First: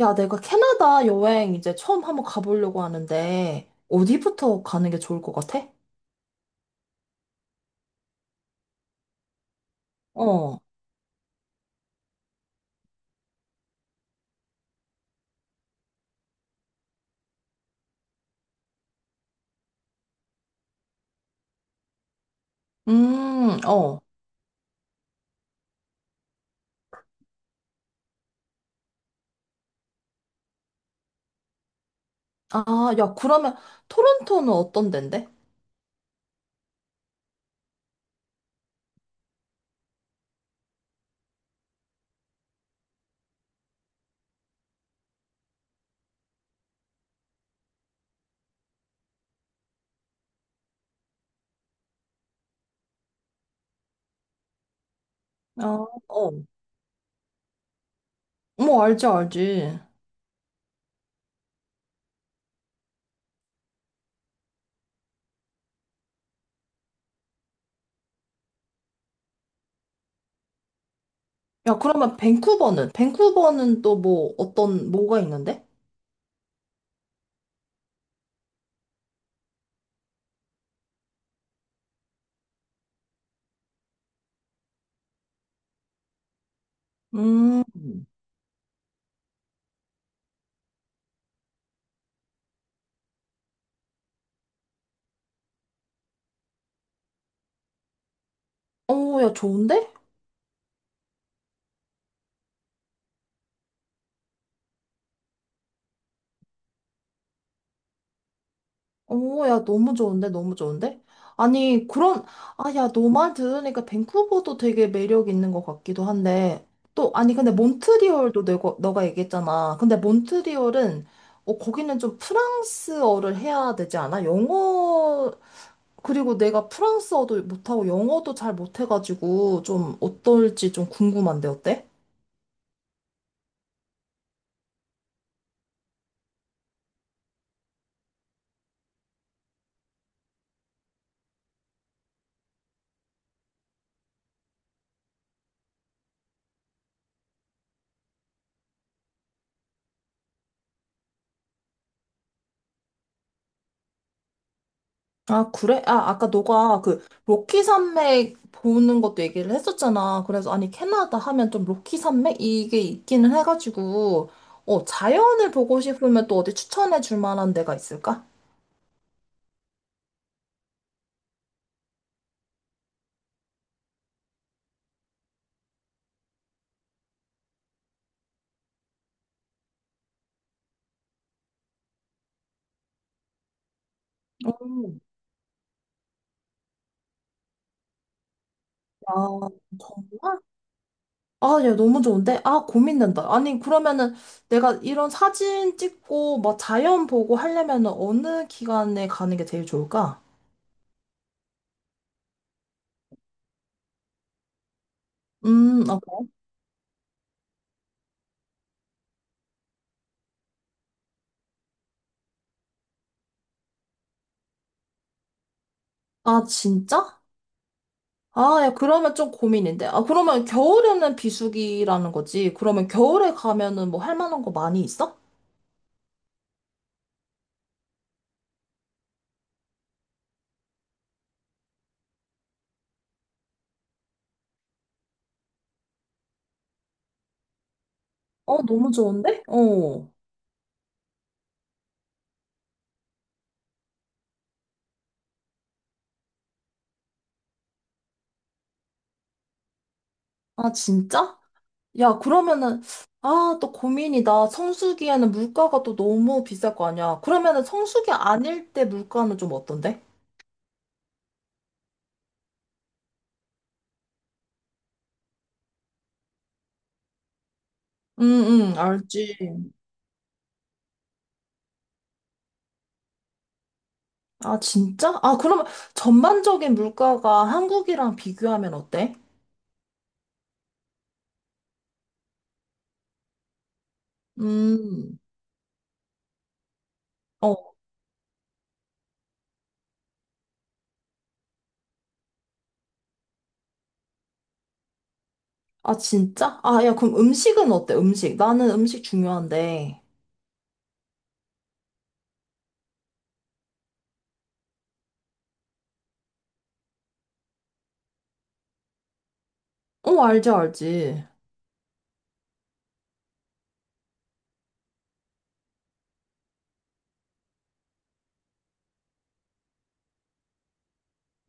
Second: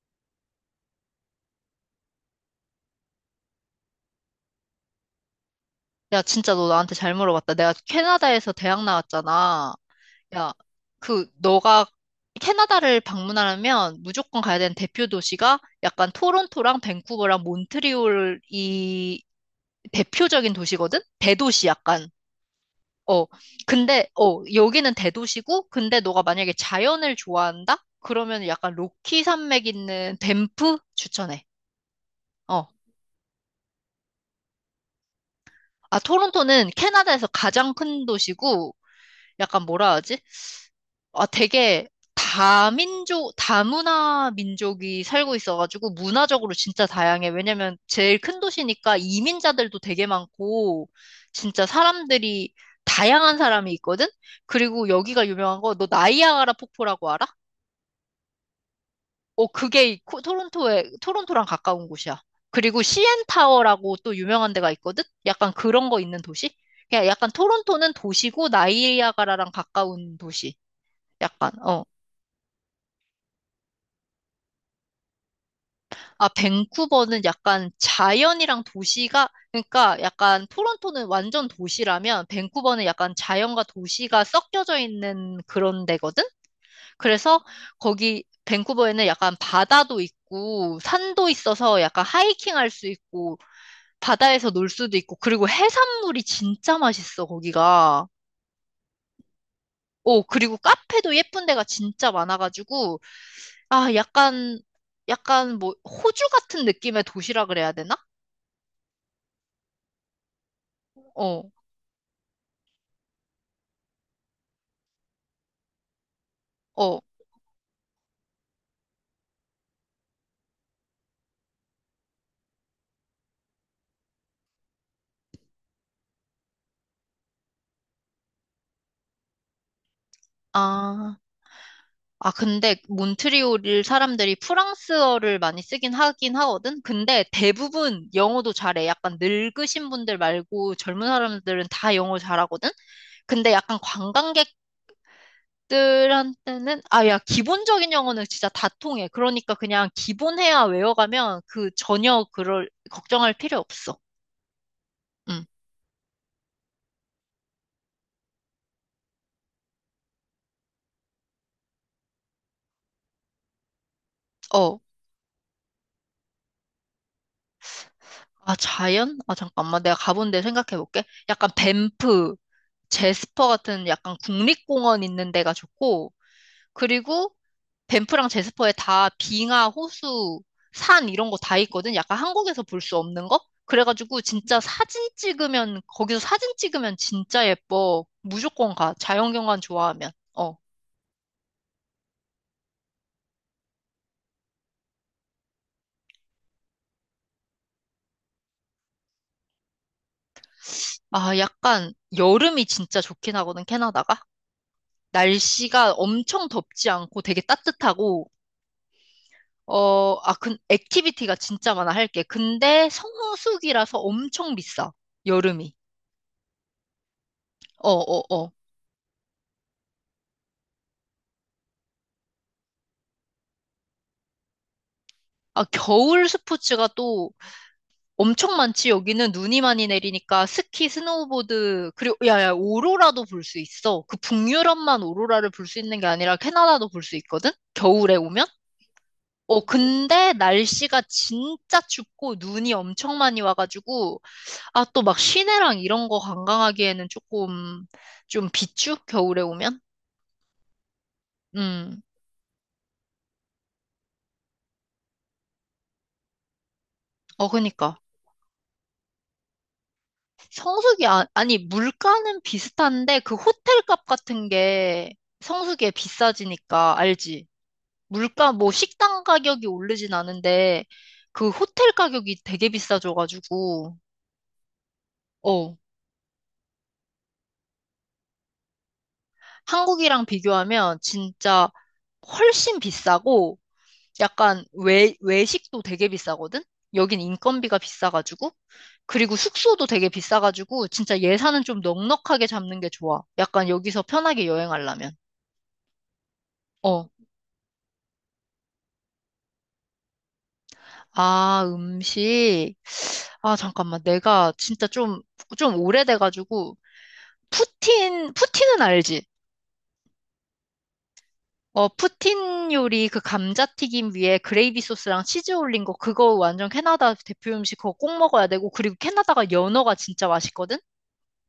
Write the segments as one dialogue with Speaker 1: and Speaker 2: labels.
Speaker 1: 야, 내가 캐나다 여행 이제 처음 한번 가보려고 하는데, 어디부터 가는 게 좋을 것 같아?
Speaker 2: 야, 진짜 너 나한테 잘 물어봤다. 내가 캐나다에서 대학 나왔잖아. 야,
Speaker 1: 어,
Speaker 2: 너가 캐나다를 방문하려면 무조건 가야 되는 대표 도시가 약간 토론토랑 밴쿠버랑 몬트리올이 대표적인 도시거든? 대도시 약간. 어,
Speaker 1: 어.
Speaker 2: 근데, 어, 여기는 대도시고, 근데 너가 만약에 자연을 좋아한다? 그러면 약간 로키 산맥 있는 밴프 추천해.
Speaker 1: 아,
Speaker 2: 어.
Speaker 1: 야, 그러면 토론토는 어떤 데인데?
Speaker 2: 아, 토론토는 캐나다에서 가장 큰 도시고, 약간 뭐라 하지? 아, 되게 다민족, 다문화 민족이 살고 있어가지고 문화적으로 진짜 다양해. 왜냐면 제일 큰 도시니까 이민자들도 되게 많고 진짜 사람들이 다양한 사람이 있거든? 그리고 여기가 유명한 거 너
Speaker 1: 아, 어.
Speaker 2: 나이아가라 폭포라고 알아?
Speaker 1: 뭐, 알지,
Speaker 2: 어,
Speaker 1: 알지.
Speaker 2: 그게 토론토랑 가까운 곳이야. 그리고 시엔타워라고 또 유명한 데가 있거든? 약간 그런 거 있는 도시? 그냥 약간 토론토는 도시고 나이아가라랑 가까운 도시. 약간,
Speaker 1: 야,
Speaker 2: 어.
Speaker 1: 그러면 밴쿠버는? 밴쿠버는 또 뭐, 어떤, 뭐가 있는데?
Speaker 2: 아, 밴쿠버는 약간 자연이랑 도시가, 그러니까 약간 토론토는 완전 도시라면 밴쿠버는 약간 자연과 도시가 섞여져 있는 그런 데거든? 그래서
Speaker 1: 음,
Speaker 2: 거기 밴쿠버에는 약간 바다도 있고 산도 있어서 약간 하이킹 할 수 있고 바다에서 놀 수도 있고 그리고 해산물이 진짜 맛있어, 거기가.
Speaker 1: 어, 야, 좋은데?
Speaker 2: 오, 그리고 카페도 예쁜 데가 진짜 많아가지고, 아, 약간 뭐 호주 같은 느낌의 도시라 그래야 되나?
Speaker 1: 오, 야, 너무 좋은데? 너무 좋은데?
Speaker 2: 어.
Speaker 1: 아니, 그런, 아, 야, 너 말 들으니까 밴쿠버도 되게 매력 있는 것 같기도 한데,
Speaker 2: 어,
Speaker 1: 또, 아니, 근데 몬트리올도 너가 얘기했잖아. 근데 몬트리올은, 어, 거기는 좀 프랑스어를 해야 되지 않아? 영어, 그리고 내가 프랑스어도 못하고 영어도 잘 못해가지고, 좀 어떨지 좀
Speaker 2: 아,
Speaker 1: 궁금한데, 어때?
Speaker 2: 아, 근데 몬트리올 사람들이 프랑스어를 많이 쓰긴 하긴 하거든? 근데 대부분 영어도 잘해. 약간 늙으신 분들 말고 젊은 사람들은 다 영어 잘하거든? 근데 약간 관광객들한테는, 아, 야, 기본적인 영어는 진짜 다 통해. 그러니까 그냥 기본해야 외워가면 그 전혀 그럴, 걱정할 필요 없어. 응,
Speaker 1: 아, 그래? 아, 아까 너가 그 로키 산맥 보는 것도 얘기를 했었잖아. 그래서 아니, 캐나다 하면 좀 로키 산맥? 이게 있기는 해가지고,
Speaker 2: 어.
Speaker 1: 어, 자연을 보고 싶으면 또 어디 추천해 줄 만한 데가 있을까?
Speaker 2: 아, 자연? 아, 잠깐만. 내가 가본 데 생각해 볼게. 약간 밴프, 제스퍼 같은 약간 국립공원 있는 데가 좋고, 그리고 밴프랑 제스퍼에 다 빙하, 호수, 산 이런 거 다 있거든. 약간 한국에서 볼 수 없는 거? 그래가지고 진짜
Speaker 1: 음.
Speaker 2: 거기서 사진 찍으면 진짜 예뻐. 무조건 가.
Speaker 1: 아,
Speaker 2: 자연경관 좋아하면.
Speaker 1: 정말?
Speaker 2: 어.
Speaker 1: 아, 야, 너무 좋은데? 아, 고민된다. 아니, 그러면은 내가 이런 사진 찍고 막 자연 보고 하려면은 어느 기간에 가는 게 제일 좋을까?
Speaker 2: 아, 약간 여름이 진짜 좋긴 하거든, 캐나다가. 날씨가
Speaker 1: 아,
Speaker 2: 엄청 덥지 않고 되게 따뜻하고, 어, 아, 근 액티비티가 진짜 많아, 할 게. 근데 성수기라서 엄청 비싸, 여름이.
Speaker 1: 아, 진짜?
Speaker 2: 어, 어, 어.
Speaker 1: 아, 야, 그러면 좀 고민인데. 아, 그러면 겨울에는 비수기라는 거지. 그러면 겨울에 가면은 뭐 할 만한 거 많이 있어?
Speaker 2: 아, 겨울 스포츠가 또 엄청 많지. 여기는 눈이 많이 내리니까 스키, 스노우보드, 그리고, 야, 야, 오로라도 볼 수 있어. 그 북유럽만 오로라를 볼 수 있는 게 아니라 캐나다도 볼 수 있거든? 겨울에 오면?
Speaker 1: 어, 너무 좋은데?
Speaker 2: 어,
Speaker 1: 어.
Speaker 2: 근데 날씨가 진짜 춥고 눈이 엄청 많이 와가지고, 아, 또 막 시내랑 이런 거 관광하기에는 조금 좀 비추? 겨울에 오면?
Speaker 1: 아, 진짜?
Speaker 2: 음.
Speaker 1: 야, 그러면은, 아, 또 고민이다. 성수기에는 물가가 또 너무 비쌀 거 아니야.
Speaker 2: 어,
Speaker 1: 그러면은
Speaker 2: 그니까.
Speaker 1: 성수기 아닐 때 물가는 좀 어떤데?
Speaker 2: 아, 아니, 물가는 비슷한데, 그 호텔 값 같은 게 성수기에 비싸지니까, 알지?
Speaker 1: 응,
Speaker 2: 물가, 뭐,
Speaker 1: 응,
Speaker 2: 식당
Speaker 1: 알지.
Speaker 2: 가격이 오르진 않은데, 그 호텔 가격이 되게 비싸져가지고,
Speaker 1: 아, 진짜? 아, 그러면
Speaker 2: 어,
Speaker 1: 전반적인 물가가 한국이랑 비교하면 어때?
Speaker 2: 한국이랑 비교하면 진짜 훨씬 비싸고, 약간 외,
Speaker 1: 음.
Speaker 2: 외식도 되게 비싸거든? 여긴
Speaker 1: 어.
Speaker 2: 인건비가 비싸가지고, 그리고 숙소도 되게 비싸가지고 진짜 예산은 좀 넉넉하게 잡는 게 좋아. 약간 여기서 편하게 여행하려면.
Speaker 1: 아, 진짜? 아, 야,
Speaker 2: 어.
Speaker 1: 그럼 음식은 어때? 음식. 나는 음식 중요한데.
Speaker 2: 아, 음식. 아, 잠깐만. 내가 진짜 좀 오래돼가지고, 푸틴은 알지?
Speaker 1: 어, 알지, 알지.
Speaker 2: 어, 푸틴 요리 그 감자튀김 위에 그레이비 소스랑 치즈 올린 거, 그거 완전 캐나다 대표 음식 그거 꼭 먹어야 되고, 그리고 캐나다가 연어가 진짜 맛있거든?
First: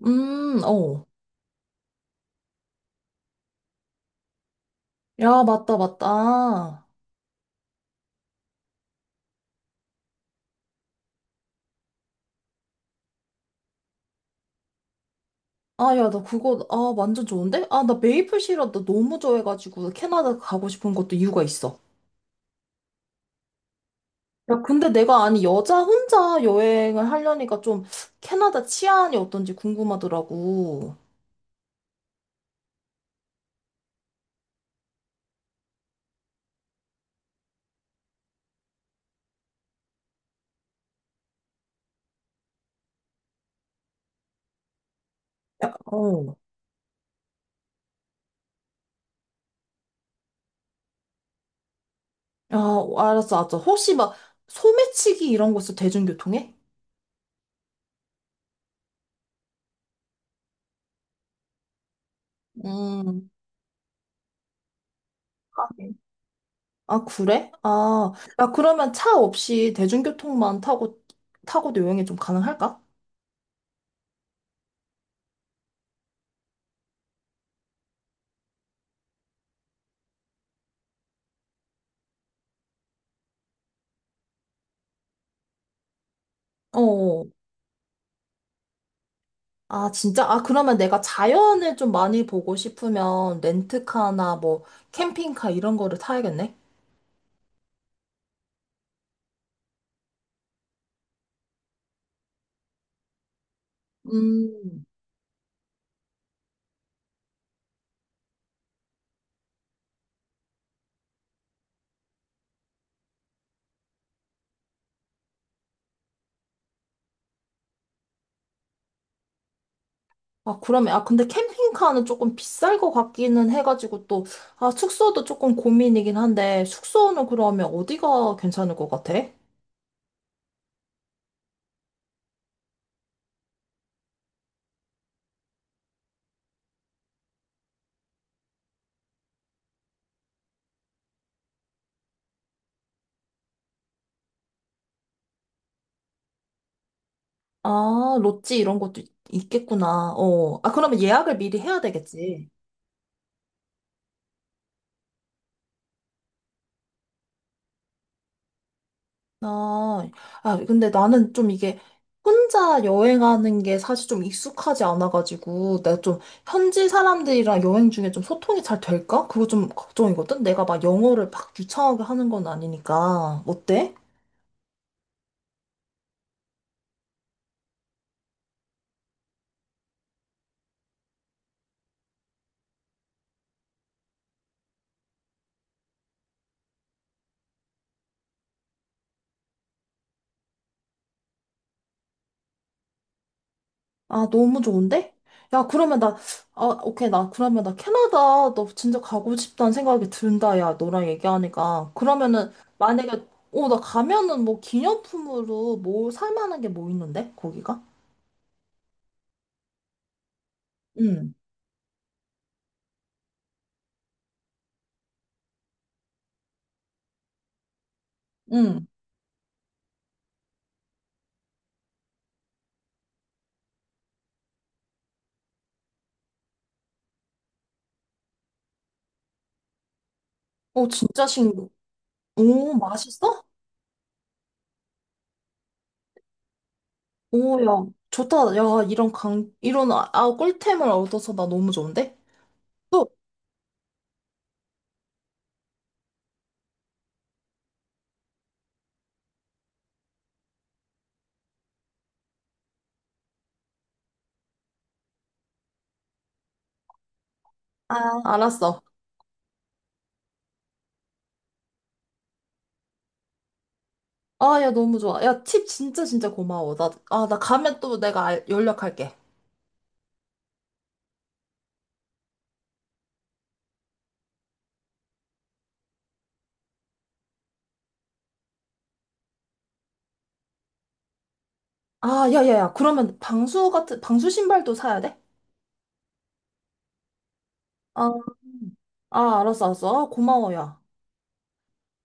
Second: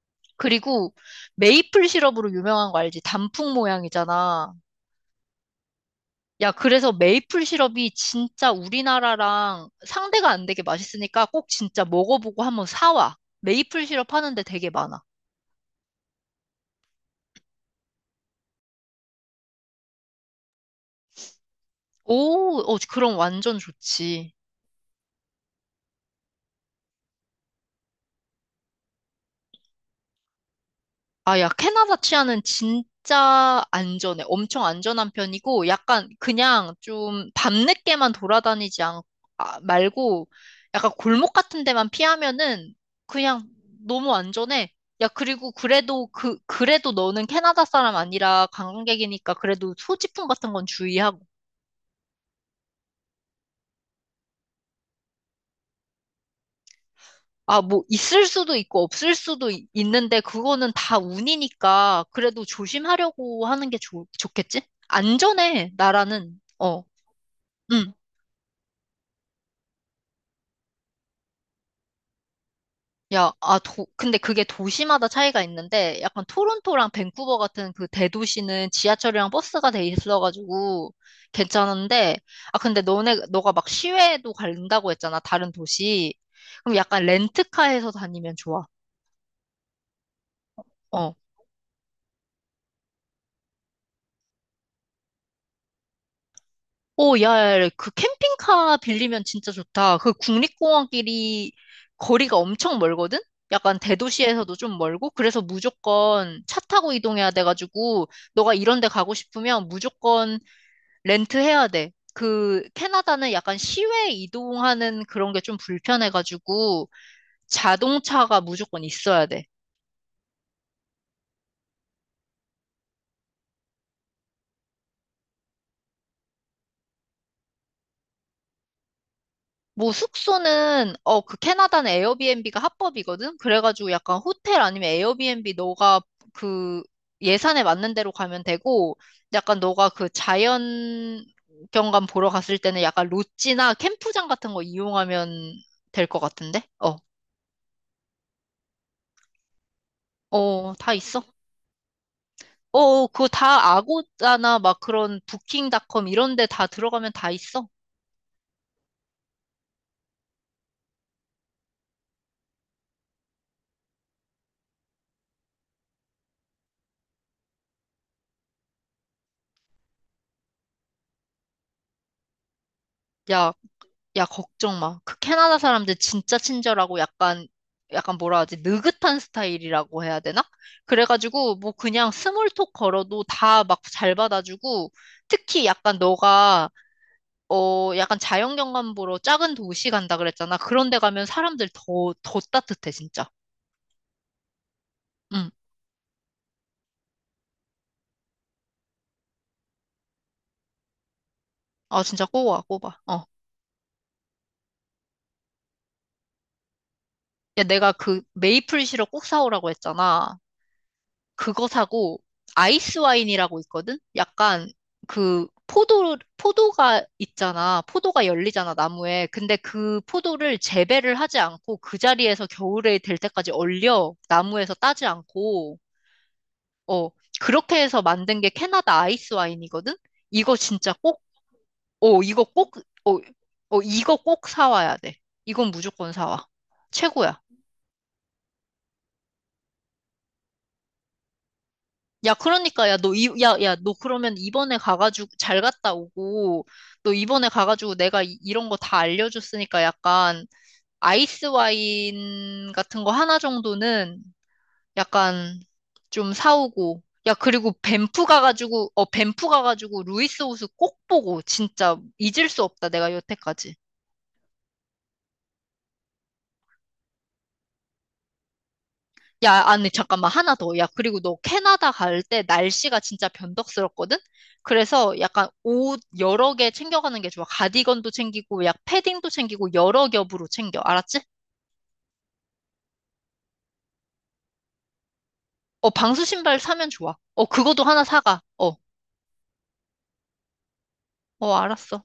Speaker 2: 그리고
Speaker 1: 어.
Speaker 2: 메이플 시럽으로 유명한 거 알지? 단풍 모양이잖아.
Speaker 1: 야, 맞다,
Speaker 2: 야,
Speaker 1: 맞다.
Speaker 2: 그래서 메이플 시럽이 진짜 우리나라랑 상대가 안 되게 맛있으니까 꼭 진짜 먹어보고 한번 사와. 메이플 시럽 하는데 되게 많아.
Speaker 1: 아, 야, 나 그거, 아, 완전 좋은데? 아, 나 메이플 시럽 나 너무 좋아해가지고 캐나다 가고 싶은 것도 이유가 있어.
Speaker 2: 오, 어, 그럼 완전 좋지.
Speaker 1: 야, 근데 내가, 아니, 여자 혼자 여행을 하려니까 좀 캐나다 치안이 어떤지 궁금하더라고.
Speaker 2: 아, 야, 캐나다 치아는 진짜 안전해. 엄청 안전한 편이고, 약간 그냥 좀 밤늦게만 돌아다니지 말고, 약간 골목 같은 데만 피하면은 그냥 너무 안전해. 야, 그리고 그래도
Speaker 1: 어.
Speaker 2: 그, 그래도 너는 캐나다 사람 아니라 관광객이니까 그래도 소지품 같은 건 주의하고.
Speaker 1: 야, 알았어, 알았어. 혹시 막 소매치기 이런 거 있어? 대중교통에?
Speaker 2: 아, 뭐, 있을 수도 있고 없을 수도 있는데 그거는 다 운이니까 그래도
Speaker 1: 음.
Speaker 2: 조심하려고 하는 게 좋겠지? 안전해, 나라는. 어.
Speaker 1: 아, 그래?
Speaker 2: 응.
Speaker 1: 아, 야, 그러면 차 없이 대중교통만 타고, 타고도 여행이 좀 가능할까?
Speaker 2: 야, 근데 그게 도시마다 차이가 있는데, 약간 토론토랑 밴쿠버 같은 그 대도시는 지하철이랑 버스가 돼 있어가지고 괜찮은데, 아, 근데 너가 막 시외도 간다고 했잖아, 다른 도시. 그럼 약간
Speaker 1: 어.
Speaker 2: 렌트카에서 다니면 좋아.
Speaker 1: 아, 진짜? 아, 그러면 내가
Speaker 2: 어.
Speaker 1: 자연을 좀 많이 보고 싶으면 렌트카나 뭐 캠핑카 이런 거를 타야겠네?
Speaker 2: 오, 야, 야, 그 캠핑카 빌리면 진짜 좋다. 그 국립공원끼리 거리가 엄청 멀거든? 약간 대도시에서도 좀
Speaker 1: 음.
Speaker 2: 멀고, 그래서 무조건 차 타고 이동해야 돼가지고, 너가 이런 데 가고 싶으면 무조건 렌트해야 돼. 캐나다는 약간 시외 이동하는 그런 게 좀 불편해가지고, 자동차가 무조건 있어야 돼.
Speaker 1: 아, 그러면, 아, 근데 캠핑카는 조금 비쌀 것 같기는 해가지고 또, 아, 숙소도 조금 고민이긴 한데, 숙소는 그러면 어디가 괜찮을 것 같아?
Speaker 2: 뭐 숙소는 캐나다는 에어비앤비가 합법이거든. 그래가지고 약간 호텔 아니면 에어비앤비 너가 그 예산에 맞는 대로 가면 되고 약간 너가 그 자연 경관 보러 갔을 때는 약간 롯지나 캠프장 같은 거 이용하면 될 것 같은데? 어.
Speaker 1: 아, 롯지 이런 것도 있겠구나. 어. 아,
Speaker 2: 어, 다
Speaker 1: 그러면
Speaker 2: 있어.
Speaker 1: 예약을 미리 해야 되겠지.
Speaker 2: 어, 어, 그거 다 아고다나 막 그런 부킹닷컴 이런 데 다 들어가면 다 있어.
Speaker 1: 아, 아, 근데 나는 좀 이게 혼자 여행하는 게 사실 좀 익숙하지 않아가지고, 내가 좀 현지 사람들이랑 여행 중에 좀 소통이 잘 될까? 그거 좀 걱정이거든? 내가 막 영어를 막 유창하게 하는 건 아니니까.
Speaker 2: 야,
Speaker 1: 어때?
Speaker 2: 야, 걱정 마. 그 캐나다 사람들 진짜 친절하고 약간 뭐라 하지? 느긋한 스타일이라고 해야 되나? 그래가지고, 뭐 그냥 스몰톡 걸어도 다 막 잘 받아주고, 특히 약간 너가, 어, 약간 자연경관 보러 작은 도시 간다 그랬잖아. 그런 데 가면 사람들 더, 더 따뜻해, 진짜.
Speaker 1: 아, 너무 좋은데?
Speaker 2: 응.
Speaker 1: 야, 그러면 나, 아, 오케이. 나, 그러면 나 캐나다 너 진짜 가고 싶다는 생각이 든다. 야, 너랑 얘기하니까.
Speaker 2: 아, 진짜 꼭
Speaker 1: 그러면은,
Speaker 2: 와, 꼭 와. 어.
Speaker 1: 만약에, 어, 나 가면은 뭐 기념품으로 뭐 살 만한 게 뭐 있는데?
Speaker 2: 야,
Speaker 1: 거기가?
Speaker 2: 내가 그 메이플 시럽 꼭 사오라고 했잖아.
Speaker 1: 응.
Speaker 2: 그거 사고 아이스 와인이라고 있거든? 약간 그 포도가 있잖아. 포도가 열리잖아,
Speaker 1: 응.
Speaker 2: 나무에. 근데 그 포도를 재배를 하지 않고 그 자리에서 겨울에 될 때까지 얼려. 나무에서 따지 않고 어, 그렇게 해서 만든 게 캐나다 아이스 와인이거든? 이거
Speaker 1: 어,
Speaker 2: 진짜 꼭
Speaker 1: 진짜 신기해.
Speaker 2: 어, 이거
Speaker 1: 오,
Speaker 2: 꼭 어,
Speaker 1: 맛있어?
Speaker 2: 어, 이거 꼭 사와야 돼. 이건 무조건 사와. 최고야.
Speaker 1: 오, 야, 좋다. 야, 이런 강, 이런, 아, 아, 꿀템을 얻어서 나 너무 좋은데?
Speaker 2: 야, 그러니까, 야,
Speaker 1: 또,
Speaker 2: 너, 야, 야, 너 그러면 이번에 가가지고 잘 갔다 오고, 너 이번에 가가지고 내가 이, 런 거 다 알려줬으니까 약간 아이스 와인 같은 거 하나 정도는 약간 좀 사오고, 야, 그리고
Speaker 1: 아, 알았어.
Speaker 2: 밴프 가가지고 루이스 호수 꼭 보고, 진짜 잊을 수 없다, 내가 여태까지.
Speaker 1: 아, 야, 너무 좋아. 야, 팁 진짜 진짜 고마워. 나, 아, 나 가면 또 내가 연락할게.
Speaker 2: 야, 아니, 잠깐만, 하나 더. 야, 그리고 너 캐나다 갈 때 날씨가 진짜 변덕스럽거든? 그래서 약간 옷 여러 개 챙겨가는 게 좋아. 가디건도 챙기고, 약 패딩도 챙기고, 여러 겹으로 챙겨. 알았지?
Speaker 1: 아, 야, 야, 야. 그러면 방수 같은, 방수 신발도 사야 돼?
Speaker 2: 어, 방수 신발 사면 좋아. 어, 그것도 하나
Speaker 1: 아,
Speaker 2: 사가. 어,
Speaker 1: 아, 알았어, 알았어. 아, 고마워, 야.
Speaker 2: 어, 알았어.